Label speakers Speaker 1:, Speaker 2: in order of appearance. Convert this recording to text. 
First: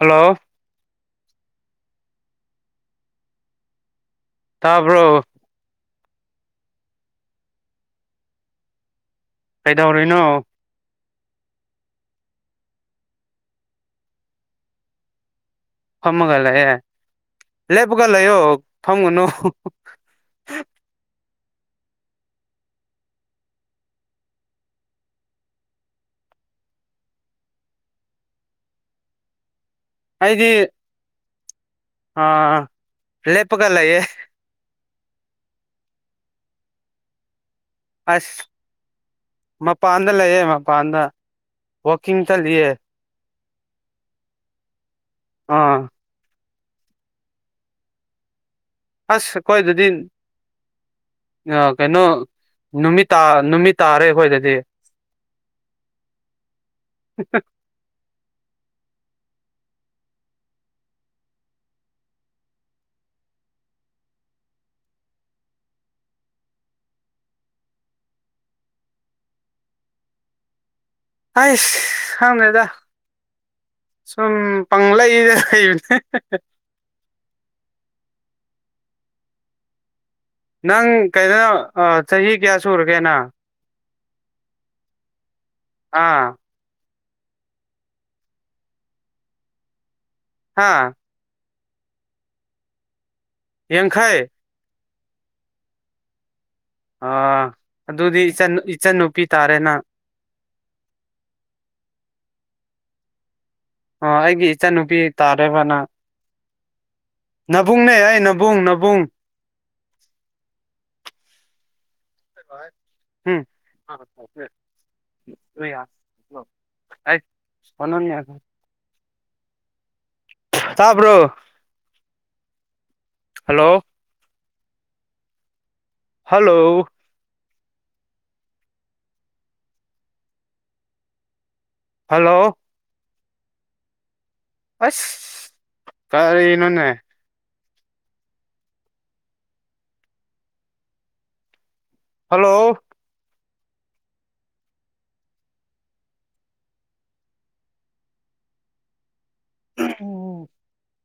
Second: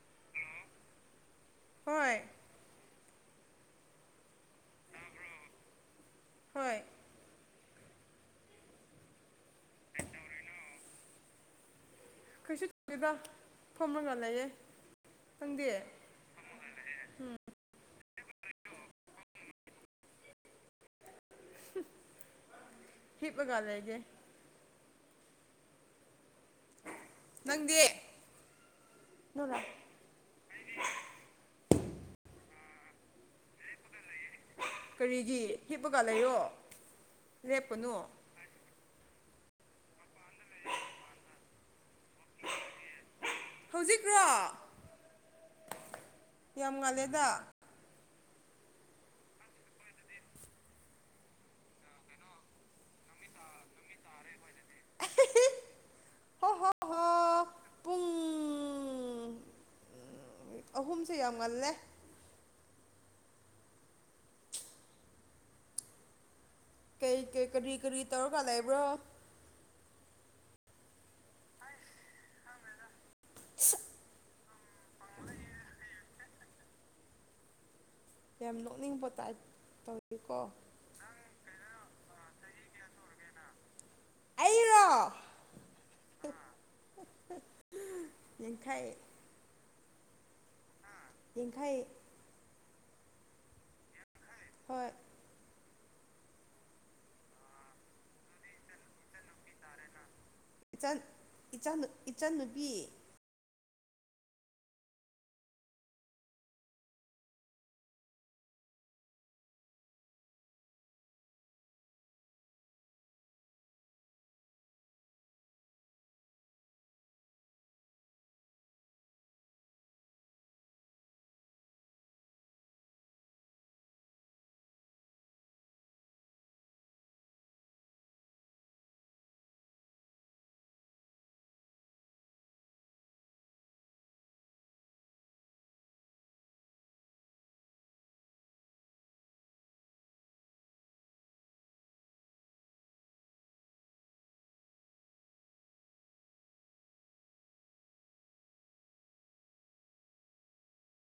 Speaker 1: hello
Speaker 2: ꯍꯣꯏ
Speaker 1: ꯇꯥꯞ꯭ꯔꯣ
Speaker 2: ꯍꯣꯏ
Speaker 1: ꯀꯩꯗꯧꯔꯤꯅꯣ
Speaker 2: ꯀꯩꯁꯨ ꯇꯧꯕ ꯐꯣꯝꯃꯒ ꯂꯩꯌꯦ ꯅꯪꯗꯤ
Speaker 1: ꯐꯃꯒꯂ ꯑꯦ ꯂ ꯀ ꯂꯩꯌꯣ ꯐꯪꯉꯨꯅꯨ
Speaker 2: ꯍꯤ ꯄꯒ ꯂꯦꯒꯦ ꯅꯪꯗꯤ ꯅꯂ
Speaker 1: ꯑꯩꯗꯤ ꯑ ꯂꯦꯄꯒꯂꯌꯦ
Speaker 2: ꯀꯔꯤꯒꯤ ꯍꯤꯞꯄꯒ ꯂꯩꯔꯣ ꯂꯦꯞꯄꯅꯣ
Speaker 1: ꯑꯁ ꯃꯄꯥꯟꯗ ꯂꯩꯌꯦ ꯃꯄꯥꯟꯗ ꯋꯥꯛꯀꯤꯡ ꯆꯠꯂꯤꯌꯦ
Speaker 2: ꯍꯧꯖꯤꯛꯔꯣ
Speaker 1: ꯑꯥ
Speaker 2: ꯌꯥꯝ ꯉꯥꯜꯂꯦꯗ
Speaker 1: ꯑꯁ ꯑꯈꯣꯢꯗꯗꯤ ꯀꯩꯅꯣ ꯅꯨꯠꯃꯤꯠꯇ ꯅꯨꯃꯤꯠ ꯇꯥꯔꯦ ꯑꯩꯈꯣꯏꯗꯗꯤ
Speaker 2: ꯍꯣ ꯍꯣ ꯍꯣ
Speaker 1: [unintelligible]
Speaker 2: ꯄꯨꯡ ꯑꯍꯨꯝꯁꯦ ꯌꯥꯝ ꯉꯜꯂꯦ ꯀꯩ ꯀꯩ ꯀꯔꯤ ꯀꯔꯤ ꯇꯧꯔꯒ ꯂꯩꯕꯔꯣ
Speaker 1: ꯍꯥꯏꯁ ꯈꯪꯗꯦꯗꯥ ꯁꯨꯝ ꯄꯪꯂꯩꯗ ꯂꯩꯕꯅꯦ
Speaker 2: ꯌꯥꯝ ꯅꯣꯛꯅꯤꯡꯕ ꯀ
Speaker 1: ꯅꯪ ꯀꯩꯗꯅꯣ ꯆꯍꯤ ꯀꯌꯥ ꯁꯨꯔꯒꯦ ꯅꯪ
Speaker 2: ꯑꯩꯔꯣ
Speaker 1: ꯑꯥ
Speaker 2: ꯅꯡꯈꯩ
Speaker 1: ꯍꯥꯥ
Speaker 2: ꯌꯡꯈꯩ
Speaker 1: ꯌꯥꯡꯈꯩ
Speaker 2: ꯍꯣꯏ
Speaker 1: ꯑ ꯑꯗꯨꯗꯤ ꯏꯆ ꯏꯆꯟꯟꯅꯨꯄꯤ ꯇꯥꯔꯦꯅ
Speaker 2: ꯏꯆꯟ ꯏꯆ ꯏꯆꯟꯅꯨꯄꯤ
Speaker 1: ꯑ ꯑꯩꯒꯤ ꯏꯆꯥꯟꯅꯨꯄꯤ ꯇꯥꯔꯦꯔꯕꯅ ꯅꯅꯥꯕꯨꯡꯅꯦ ꯑꯩꯅꯥꯕꯕ [unintelligible] ꯍꯨꯝ ꯌꯥ ꯐꯅ ꯌꯥ ꯇꯥꯕ꯭ꯔꯣ ꯍꯜꯂꯣ ꯍꯜꯂꯣ ꯍꯜꯂꯣ ꯑꯁ ꯇꯔ ꯏ ꯅꯣꯅꯦ ꯍꯜꯂꯣ ꯎꯝ